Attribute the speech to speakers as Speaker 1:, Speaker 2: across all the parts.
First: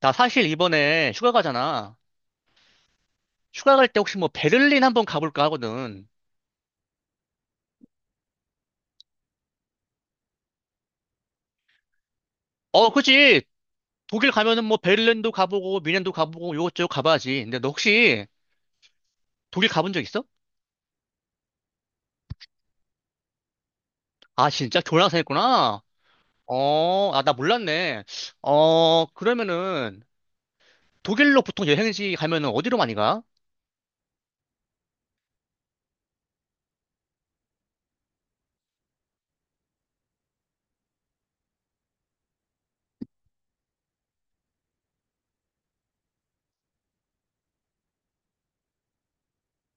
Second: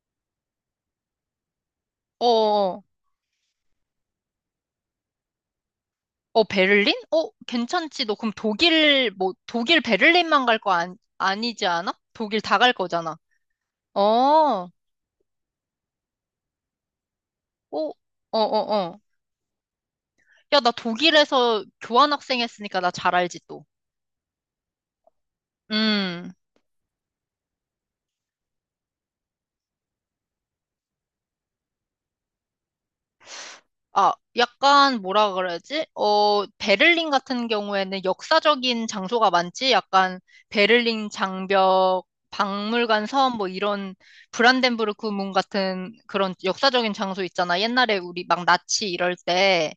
Speaker 1: 나 사실 이번에 휴가 가잖아.
Speaker 2: 어,
Speaker 1: 휴가 갈 때 혹시 뭐 베를린 한번 가볼까 하거든.
Speaker 2: 어, 베를린? 어, 괜찮지. 너 그럼 독일, 뭐, 독일 베를린만 갈 거 아니, 아니지 않아? 독일 다 갈
Speaker 1: 어,
Speaker 2: 거잖아.
Speaker 1: 그치.
Speaker 2: 어,
Speaker 1: 독일 가면은
Speaker 2: 어,
Speaker 1: 뭐 베를린도 가보고 미넨도 가보고 요것저것 가봐야지. 근데 너
Speaker 2: 어,
Speaker 1: 혹시
Speaker 2: 어, 어.
Speaker 1: 독일 가본 적 있어?
Speaker 2: 야, 나 독일에서 교환학생 했으니까 나 잘 알지, 또.
Speaker 1: 아, 진짜 교환학생했구나.
Speaker 2: 음.
Speaker 1: 어, 아, 나 몰랐네. 어, 그러면은 독일로 보통 여행지 가면은 어디로 많이 가?
Speaker 2: 아, 약간 뭐라 그러지? 어, 베를린 같은 경우에는 역사적인 장소가 많지? 약간 베를린 장벽, 박물관 섬, 뭐 이런 브란덴부르크 문 같은 그런 역사적인 장소 있잖아. 옛날에 우리 막 나치 이럴 때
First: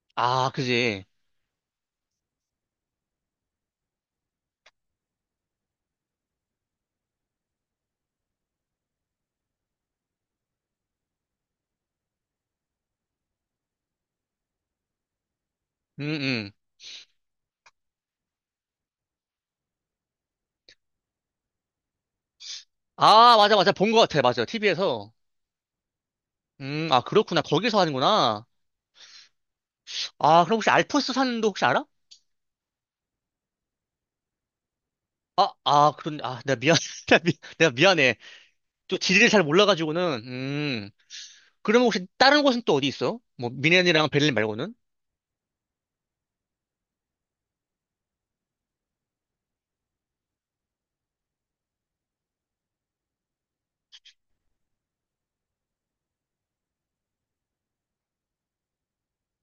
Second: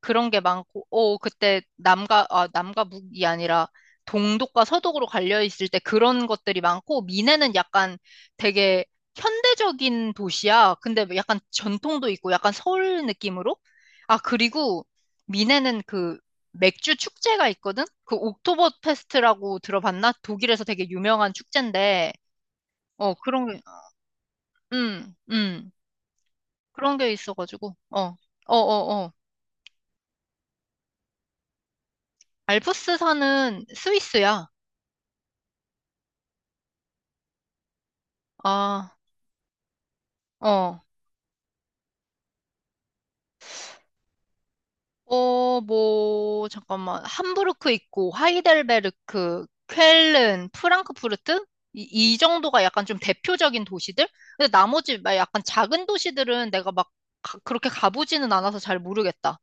Speaker 2: 그런 게
Speaker 1: 아,
Speaker 2: 많고,
Speaker 1: 그지.
Speaker 2: 어, 그때 남과 북이 아니라 동독과 서독으로 갈려 있을 때 그런 것들이 많고, 미네는 약간 되게 현대적인 도시야. 근데 뭐 약간 전통도 있고 약간 서울 느낌으로? 아, 그리고 미네는
Speaker 1: 음,
Speaker 2: 그
Speaker 1: 음.
Speaker 2: 맥주 축제가 있거든? 그 옥토버 페스트라고 들어봤나? 독일에서 되게 유명한 축제인데, 어,
Speaker 1: 아,
Speaker 2: 그런
Speaker 1: 맞아,
Speaker 2: 게,
Speaker 1: 맞아. 본 것 같아. 맞아. TV에서.
Speaker 2: 음, 음, 그런
Speaker 1: 아,
Speaker 2: 게
Speaker 1: 그렇구나.
Speaker 2: 있어가지고,
Speaker 1: 거기서
Speaker 2: 어, 어,
Speaker 1: 하는구나.
Speaker 2: 어, 어.
Speaker 1: 아, 그럼 혹시 알프스 산도 혹시 알아?
Speaker 2: 알프스산은 스위스야.
Speaker 1: 아, 아, 그런, 아, 내가 미안, 내가 미- 내가 미안해.
Speaker 2: 아,
Speaker 1: 또 지리를 잘 몰라가지고는,
Speaker 2: 어.
Speaker 1: 그러면 혹시 다른 곳은 또 어디 있어? 뭐, 미넨이랑 베를린 말고는?
Speaker 2: 어, 뭐, 잠깐만. 함부르크 있고, 하이델베르크, 쾰른, 프랑크푸르트? 이, 이 정도가 약간 좀 대표적인 도시들? 근데 나머지 막 약간 작은 도시들은 내가 막 그렇게 가보지는 않아서 잘 모르겠다.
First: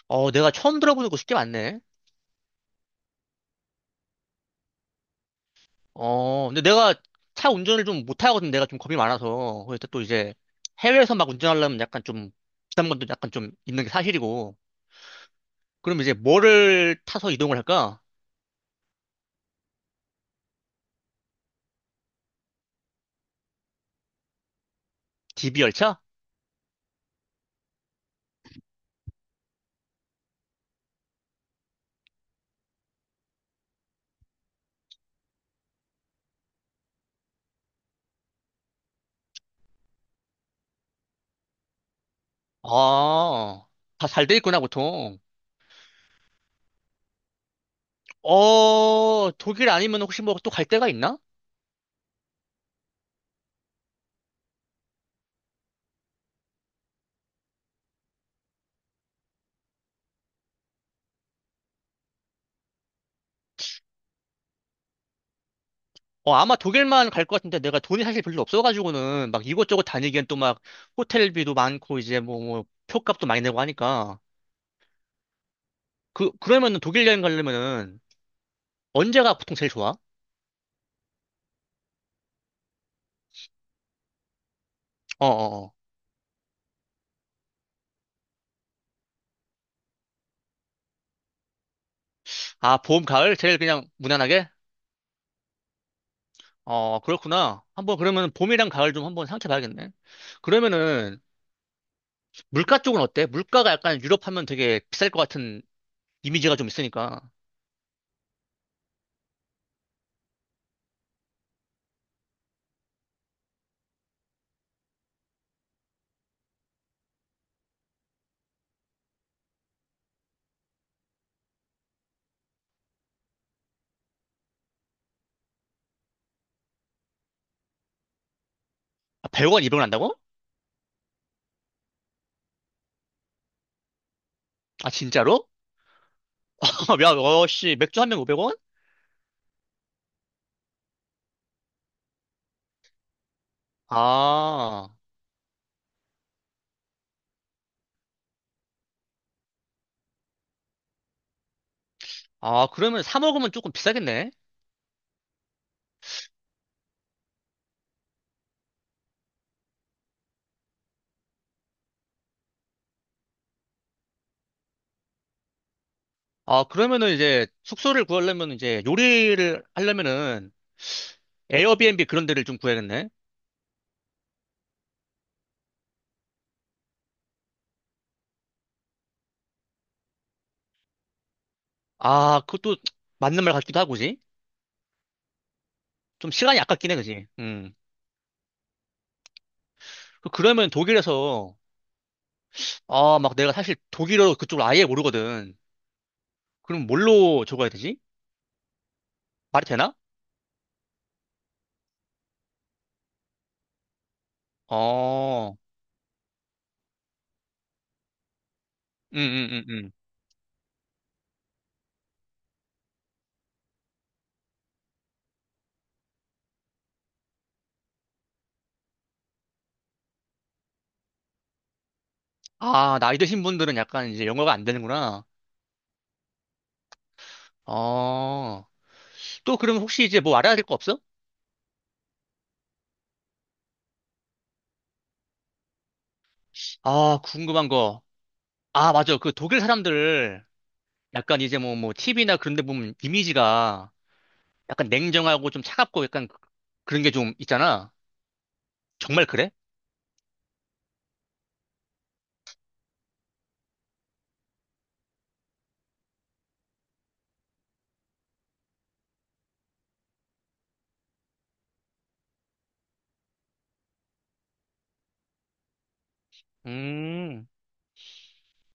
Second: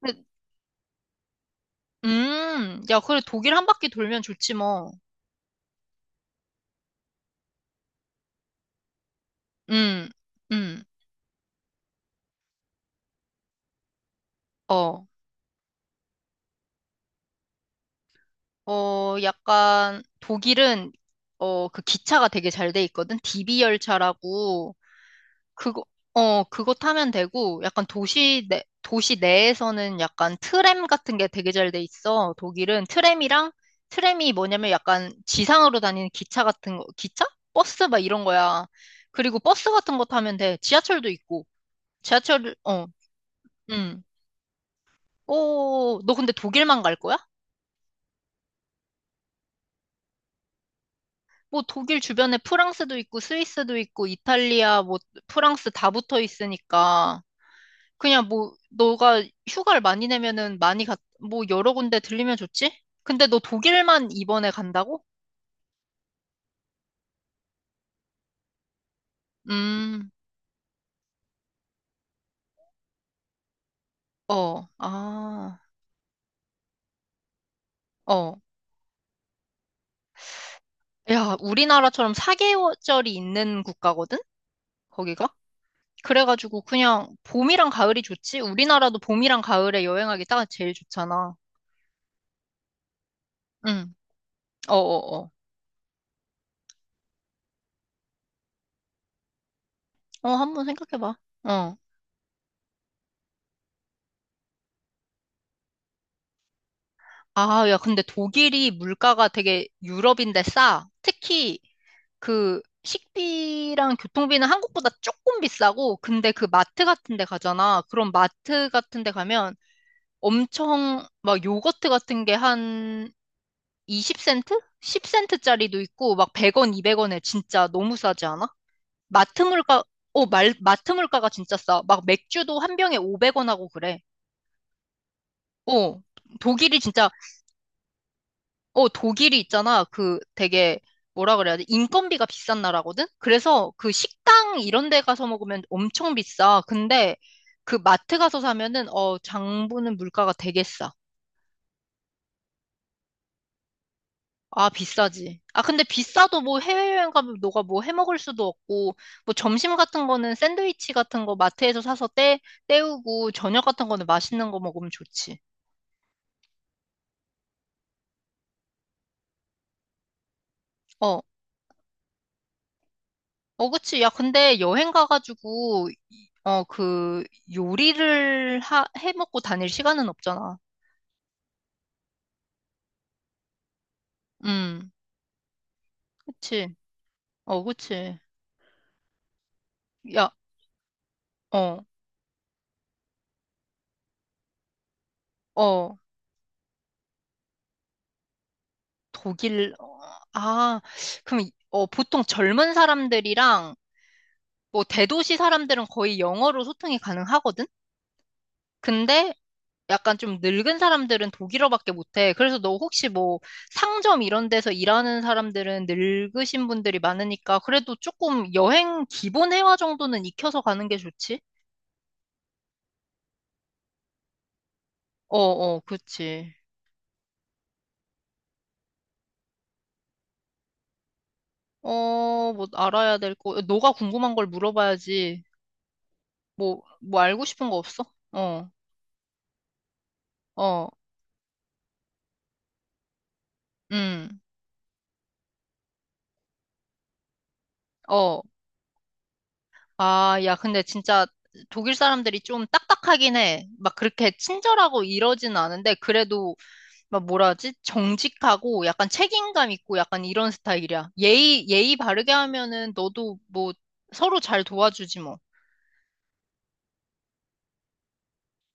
Speaker 2: 근데,
Speaker 1: 어, 내가 처음 들어보는 곳이 꽤 많네.
Speaker 2: 야, 그래, 독일 한 바퀴 돌면 좋지 뭐.
Speaker 1: 어, 근데 내가 차 운전을 좀 못하거든. 내가 좀 겁이 많아서. 그래서 또
Speaker 2: 음,
Speaker 1: 이제
Speaker 2: 음,
Speaker 1: 해외에서 막 운전하려면 약간 좀 부담감도 약간 좀 있는 게 사실이고.
Speaker 2: 어,
Speaker 1: 그럼 이제 뭐를 타서 이동을 할까?
Speaker 2: 어, 약간 독일은 어, 그 기차가 되게 잘 돼 있거든. DB 열차라고.
Speaker 1: DB
Speaker 2: 그거,
Speaker 1: 열차?
Speaker 2: 어, 그거 타면 되고, 약간 도시 내에서는 약간 트램 같은 게 되게 잘 돼 있어. 독일은 트램이랑, 트램이 뭐냐면 약간 지상으로 다니는 기차 같은 거, 기차? 버스 막 이런 거야. 그리고 버스 같은 거 타면 돼. 지하철도 있고. 지하철, 어,
Speaker 1: 아,
Speaker 2: 음.
Speaker 1: 다 잘 돼 있구나, 보통.
Speaker 2: 오, 너 근데 독일만 갈 거야?
Speaker 1: 어, 독일 아니면 혹시 뭐 또 갈 데가 있나?
Speaker 2: 뭐 독일 주변에 프랑스도 있고, 스위스도 있고, 이탈리아, 뭐 프랑스 다 붙어 있으니까. 그냥 뭐, 너가 휴가를 많이 내면은 많이 뭐, 여러 군데 들리면 좋지? 근데 너 독일만 이번에 간다고?
Speaker 1: 어, 아마 독일만 갈 것 같은데 내가 돈이 사실 별로 없어가지고는 막 이곳저곳
Speaker 2: 음,
Speaker 1: 다니기엔 또 막 호텔비도 많고 이제 뭐 표값도 많이 내고 하니까
Speaker 2: 어, 아,
Speaker 1: 그러면은 독일 여행 가려면은
Speaker 2: 어.
Speaker 1: 언제가 보통 제일 좋아?
Speaker 2: 야, 우리나라처럼 4계절이 있는 국가거든?
Speaker 1: 어,
Speaker 2: 거기가?
Speaker 1: 어, 어.
Speaker 2: 그래가지고 그냥 봄이랑 가을이 좋지? 우리나라도 봄이랑 가을에 여행하기 딱 제일 좋잖아.
Speaker 1: 아, 봄, 가을 제일 그냥
Speaker 2: 응,
Speaker 1: 무난하게?
Speaker 2: 어어어. 어,
Speaker 1: 어, 그렇구나. 한번 그러면 봄이랑 가을 좀 한번 생각해 봐야겠네.
Speaker 2: 어. 어, 한번 생각해봐.
Speaker 1: 그러면은
Speaker 2: 어.
Speaker 1: 물가 쪽은 어때? 물가가 약간 유럽 하면 되게 비쌀 것 같은 이미지가 좀 있으니까.
Speaker 2: 아, 야, 근데 독일이 물가가 되게 유럽인데 싸. 특히 그 식비랑 교통비는 한국보다 조금 비싸고, 근데 그 마트 같은 데 가잖아. 그럼 마트 같은 데 가면 엄청 막 요거트 같은 게 한 20센트? 10센트짜리도 있고, 막 100원, 200원에 진짜 너무 싸지 않아?
Speaker 1: 아,
Speaker 2: 마트
Speaker 1: 100원,
Speaker 2: 물가,
Speaker 1: 200원 한다고?
Speaker 2: 어, 마트 물가가 진짜 싸. 막 맥주도 한 병에 500원 하고 그래.
Speaker 1: 아, 진짜로?
Speaker 2: 어, 독일이 진짜
Speaker 1: 야, 어, 씨, 맥주 한 병 500원?
Speaker 2: 어, 독일이 있잖아. 그 되게 뭐라 그래야 돼? 인건비가 비싼 나라거든? 그래서 그 식당
Speaker 1: 아.
Speaker 2: 이런 데 가서 먹으면 엄청 비싸. 근데 그 마트 가서 사면은 어, 장보는 물가가 되게 싸.
Speaker 1: 아, 그러면 사 먹으면 조금 비싸겠네?
Speaker 2: 아, 비싸지. 아, 근데 비싸도 뭐 해외여행 가면 너가 뭐 해 먹을 수도 없고, 뭐 점심 같은 거는 샌드위치 같은 거 마트에서 사서 때우고, 저녁 같은 거는 맛있는 거 먹으면 좋지.
Speaker 1: 아, 그러면은 이제 숙소를 구하려면 이제 요리를 하려면은
Speaker 2: 어.
Speaker 1: 에어비앤비 그런 데를 좀 구해야겠네?
Speaker 2: 어, 그치. 야, 근데 여행 가가지고, 요리를 해 먹고 다닐 시간은 없잖아.
Speaker 1: 아, 그것도 맞는 말 같기도 하고지?
Speaker 2: 음,
Speaker 1: 좀 시간이
Speaker 2: 그치.
Speaker 1: 아깝긴 해, 그지?
Speaker 2: 어,
Speaker 1: 음.
Speaker 2: 그치. 야,
Speaker 1: 그러면 독일에서,
Speaker 2: 어,
Speaker 1: 아, 막 내가 사실 독일어 그쪽을 아예 모르거든.
Speaker 2: 어,
Speaker 1: 그럼 뭘로 적어야 되지? 말이
Speaker 2: 독일,
Speaker 1: 되나?
Speaker 2: 어, 아, 그럼, 보통 젊은 사람들이랑, 뭐, 대도시
Speaker 1: 어,
Speaker 2: 사람들은 거의 영어로 소통이 가능하거든?
Speaker 1: 음,
Speaker 2: 근데,
Speaker 1: 음, 음, 음.
Speaker 2: 약간 좀 늙은 사람들은 독일어밖에 못해. 그래서 너 혹시 뭐 상점 이런 데서 일하는 사람들은 늙으신 분들이 많으니까 그래도 조금 여행 기본 회화 정도는 익혀서 가는 게 좋지?
Speaker 1: 아, 나이 드신 분들은 약간 이제 영어가 안 되는구나.
Speaker 2: 어, 어, 그치.
Speaker 1: 어, 또 그럼 혹시 이제 뭐 알아야 될 거 없어?
Speaker 2: 어, 뭐 알아야 될 거. 너가 궁금한 걸 물어봐야지. 뭐,
Speaker 1: 아,
Speaker 2: 뭐 알고
Speaker 1: 궁금한
Speaker 2: 싶은 거
Speaker 1: 거.
Speaker 2: 없어? 어,
Speaker 1: 아, 맞아. 그 독일 사람들
Speaker 2: 어,
Speaker 1: 약간 이제 뭐, TV나 그런 데 보면 이미지가
Speaker 2: 음,
Speaker 1: 약간 냉정하고 좀 차갑고 약간 그- 그런 게 좀 있잖아.
Speaker 2: 어.
Speaker 1: 정말 그래?
Speaker 2: 아, 야, 근데 진짜 독일 사람들이 좀 딱딱하긴 해. 막 그렇게 친절하고 이러진 않은데 그래도 막 뭐라 하지? 정직하고 약간 책임감 있고 약간 이런 스타일이야. 예의 바르게 하면은 너도 뭐 서로 잘 도와주지 뭐.
Speaker 1: 음.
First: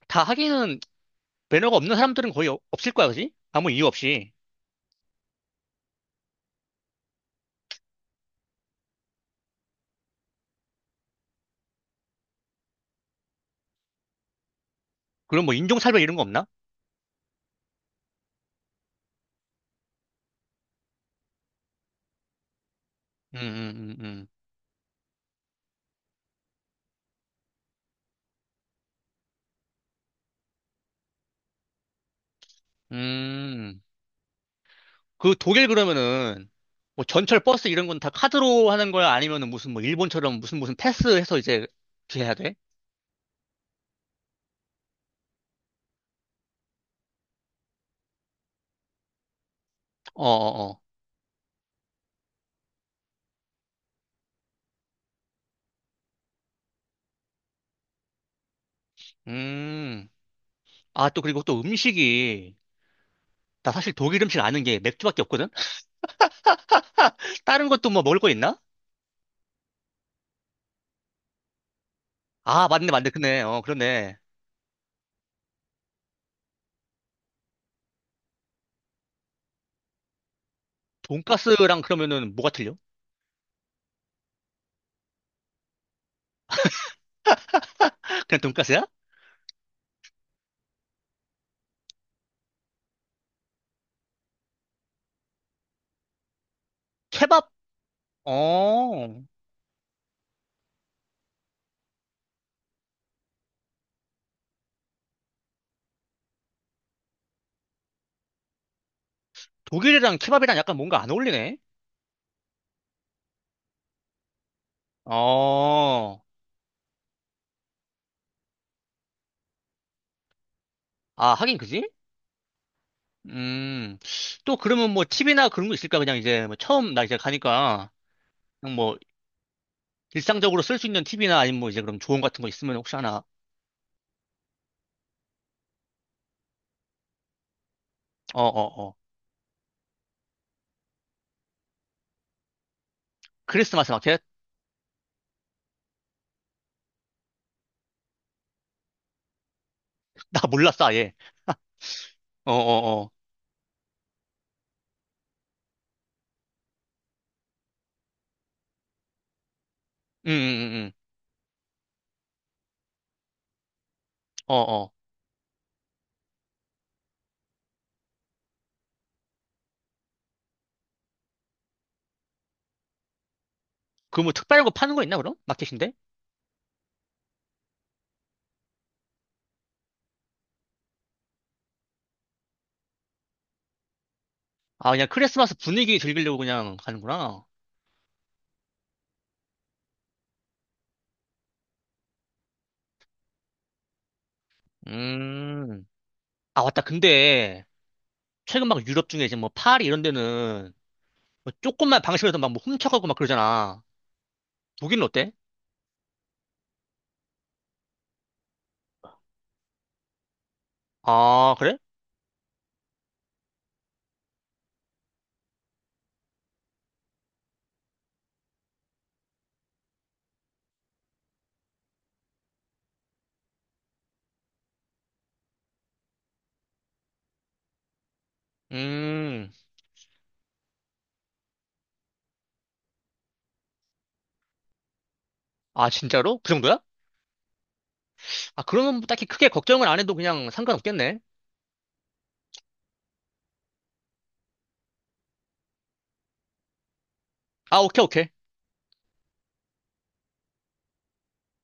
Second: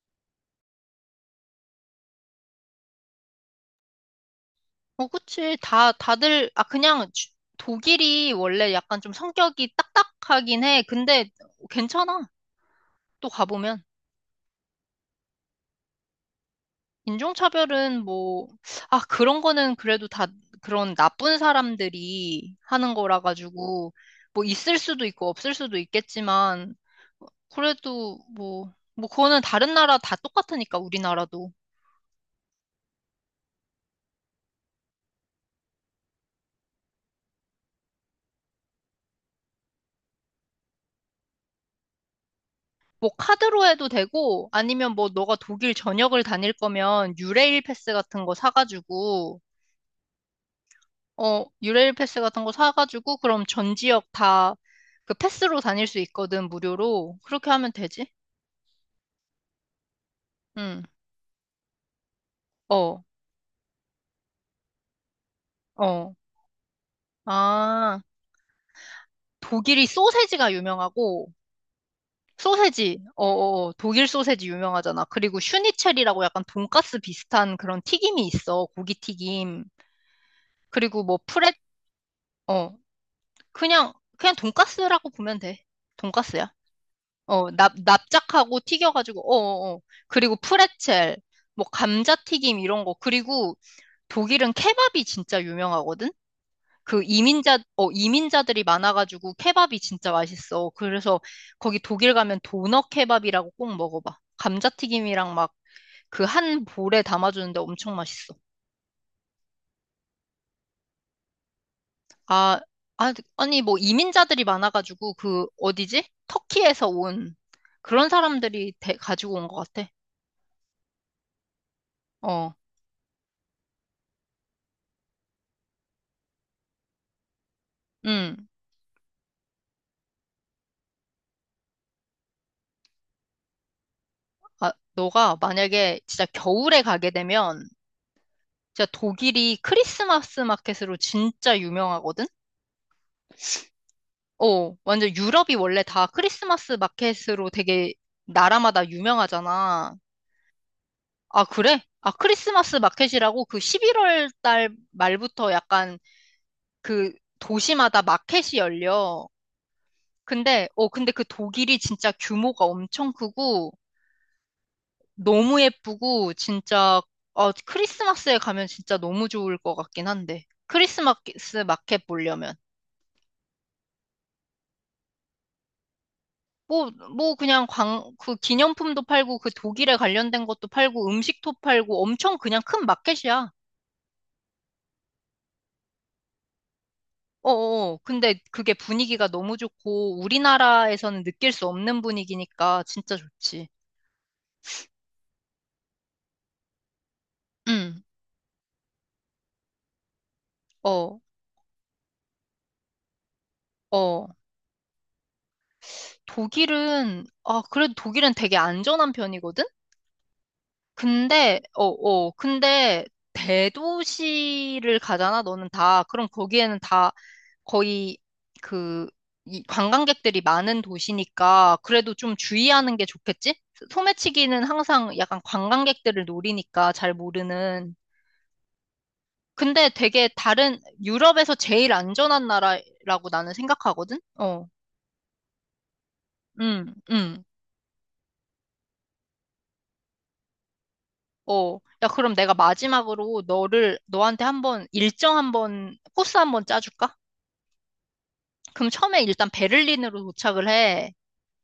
Speaker 1: 다 하기는 매너가 없는 사람들은 거의 어- 없을 거야, 그지? 아무 이유 없이.
Speaker 2: 어, 그치. 다들, 아, 그냥 독일이 원래 약간 좀 성격이 딱딱하긴 해. 근데 괜찮아. 또 가보면.
Speaker 1: 그럼 뭐 인종차별 이런 거 없나?
Speaker 2: 인종차별은 뭐, 아, 그런 거는 그래도 다 그런 나쁜 사람들이 하는 거라
Speaker 1: 음,
Speaker 2: 가지고,
Speaker 1: 음, 음,
Speaker 2: 뭐 있을 수도 있고 없을 수도 있겠지만, 그래도 뭐, 뭐 그거는 다른 나라 다 똑같으니까, 우리나라도.
Speaker 1: 음. 그 독일 그러면은 뭐 전철 버스 이런 건 다 카드로 하는 거야? 아니면은 무슨 뭐 일본처럼 무슨 패스해서 이제 이렇게 해야 돼?
Speaker 2: 뭐 카드로 해도 되고, 아니면 뭐 너가 독일 전역을 다닐 거면 유레일 패스 같은 거 사가지고,
Speaker 1: 어어어.
Speaker 2: 어, 유레일 패스 같은 거 사가지고, 그럼 전 지역 다 그 패스로 다닐 수 있거든, 무료로. 그렇게 하면 되지?
Speaker 1: 음.
Speaker 2: 응.
Speaker 1: 아, 또 그리고 또 음식이
Speaker 2: 어.
Speaker 1: 나 사실 독일 음식 아는 게 맥주밖에 없거든?
Speaker 2: 어.
Speaker 1: 다른 것도
Speaker 2: 아,
Speaker 1: 뭐 먹을 거 있나?
Speaker 2: 독일이 소세지가 유명하고,
Speaker 1: 아, 맞네,
Speaker 2: 소세지,
Speaker 1: 맞네. 그네. 어,
Speaker 2: 어어, 독일
Speaker 1: 그러네.
Speaker 2: 소세지 유명하잖아. 그리고 슈니첼이라고 약간 돈가스 비슷한 그런 튀김이 있어. 고기 튀김. 그리고 뭐 프레
Speaker 1: 돈가스랑 그러면은 뭐가
Speaker 2: 어,
Speaker 1: 틀려?
Speaker 2: 그냥, 그냥 돈가스라고 보면 돼. 돈가스야. 어, 납,
Speaker 1: 그냥
Speaker 2: 납작하고
Speaker 1: 돈가스야?
Speaker 2: 튀겨가지고, 어어어. 그리고 프레첼, 뭐 감자튀김 이런 거. 그리고 독일은 케밥이 진짜 유명하거든? 그
Speaker 1: 케밥?
Speaker 2: 이민자들이
Speaker 1: 어,
Speaker 2: 많아가지고 케밥이 진짜 맛있어. 그래서 거기 독일 가면 도너 케밥이라고 꼭 먹어봐. 감자튀김이랑 막 그 한 볼에 담아주는데 엄청 맛있어.
Speaker 1: 독일이랑 케밥이랑 약간 뭔가 안 어울리네?
Speaker 2: 아, 아, 아니 뭐 이민자들이 많아가지고 그 어디지?
Speaker 1: 어,
Speaker 2: 터키에서 온 그런 사람들이 가지고 온 것 같아.
Speaker 1: 아, 하긴 그지?
Speaker 2: 어,
Speaker 1: 음, 또 그러면 뭐 팁이나 그런 거 있을까? 그냥 이제 뭐 처음 나 이제 가니까
Speaker 2: 응.
Speaker 1: 그냥 뭐 일상적으로 쓸 수 있는 팁이나 아니면 뭐 이제 그럼 조언 같은 거 있으면 혹시 하나?
Speaker 2: 아, 너가 만약에 진짜 겨울에 가게 되면
Speaker 1: 어, 어,
Speaker 2: 진짜
Speaker 1: 어.
Speaker 2: 독일이 크리스마스 마켓으로 진짜 유명하거든?
Speaker 1: 크리스마스 마켓?
Speaker 2: 어, 완전 유럽이 원래 다 크리스마스 마켓으로 되게 나라마다 유명하잖아.
Speaker 1: 나 몰랐어, 아예.
Speaker 2: 아, 그래? 아,
Speaker 1: 어,
Speaker 2: 크리스마스
Speaker 1: 어, 어.
Speaker 2: 마켓이라고 그 11월 달 말부터 약간 그 도시마다 마켓이 열려.
Speaker 1: 음,
Speaker 2: 근데,
Speaker 1: 음, 음.
Speaker 2: 어, 근데 그 독일이 진짜 규모가 엄청 크고
Speaker 1: 어, 어.
Speaker 2: 너무 예쁘고 진짜, 어, 크리스마스에 가면 진짜 너무 좋을 것 같긴 한데. 크리스마스 마켓 보려면.
Speaker 1: 그 뭐 특별한 거 파는 거 있나 그럼? 마켓인데?
Speaker 2: 뭐, 뭐 그냥 그 기념품도 팔고 그 독일에 관련된 것도 팔고 음식도 팔고 엄청 그냥 큰 마켓이야.
Speaker 1: 아, 그냥 크리스마스 분위기 즐기려고 그냥 가는구나.
Speaker 2: 어어. 근데 그게 분위기가 너무 좋고 우리나라에서는 느낄 수 없는 분위기니까 진짜 좋지.
Speaker 1: 음. 아, 맞다. 근데
Speaker 2: 응.
Speaker 1: 최근 막 유럽 중에 이제 뭐 파리 이런 데는
Speaker 2: 어.
Speaker 1: 뭐 조금만 방심해서 막뭐 훔쳐가고 막 그러잖아.
Speaker 2: 어.
Speaker 1: 독일은 어때?
Speaker 2: 독일은 아, 그래도 독일은 되게 안전한 편이거든?
Speaker 1: 아,
Speaker 2: 근데
Speaker 1: 그래?
Speaker 2: 어, 어. 근데 대도시를 가잖아. 너는 다. 그럼 거기에는 다 거의 그, 이 관광객들이 많은 도시니까 그래도 좀 주의하는 게 좋겠지? 소매치기는 항상 약간 관광객들을 노리니까 잘 모르는.
Speaker 1: 음.
Speaker 2: 근데 되게 다른, 유럽에서 제일 안전한 나라라고 나는 생각하거든? 어,
Speaker 1: 아, 진짜로? 그 정도야?
Speaker 2: 응, 응,
Speaker 1: 아, 그러면 뭐 딱히 크게 걱정을 안 해도 그냥 상관없겠네.
Speaker 2: 어, 야, 그럼 내가 마지막으로 너한테 한번 일정 한번, 코스 한번 짜줄까?
Speaker 1: 아, 오케이, 오케이.
Speaker 2: 그럼 처음에 일단 베를린으로 도착을 해.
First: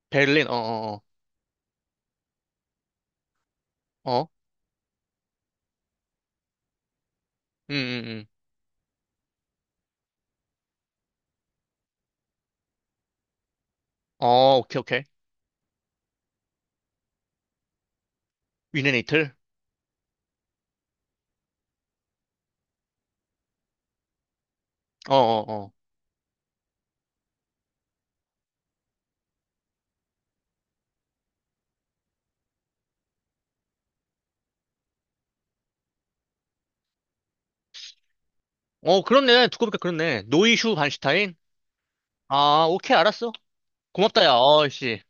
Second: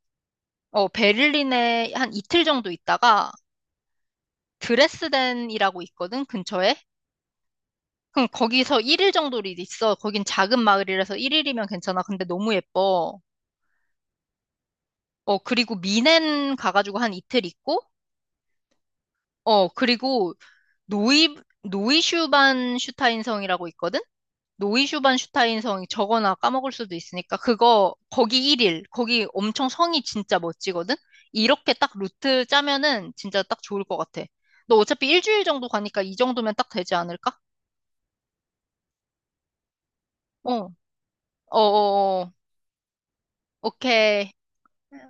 Speaker 1: 베를린.
Speaker 2: 어,
Speaker 1: 어어어.
Speaker 2: 베를린에 한 이틀 정도 있다가
Speaker 1: 어. 어, 어. 어.
Speaker 2: 드레스덴이라고 있거든, 근처에.
Speaker 1: 음.
Speaker 2: 그럼 거기서 1일 정도를 있어. 거긴 작은 마을이라서 1일이면 괜찮아. 근데 너무 예뻐.
Speaker 1: 어, 오케이, 오케이.
Speaker 2: 어, 그리고 미넨 가가지고 한 이틀 있고,
Speaker 1: 위넨 이틀.
Speaker 2: 어, 그리고 노이, 노이슈반슈타인성이라고 있거든?
Speaker 1: 어어어. 어, 어,
Speaker 2: 노이슈반슈타인성이 저거나 까먹을 수도 있으니까, 그거, 거기 1일, 거기 엄청 성이 진짜 멋지거든? 이렇게 딱 루트 짜면은 진짜 딱 좋을 것 같아. 너 어차피 일주일 정도 가니까 이 정도면 딱 되지 않을까?
Speaker 1: 어. 어, 그렇네. 두고 보니까 그렇네.
Speaker 2: 어.
Speaker 1: 노이슈 반슈타인.
Speaker 2: 어어어.
Speaker 1: 아, 오케이, 알았어. 고맙다,
Speaker 2: 오케이.
Speaker 1: 야. 어이씨.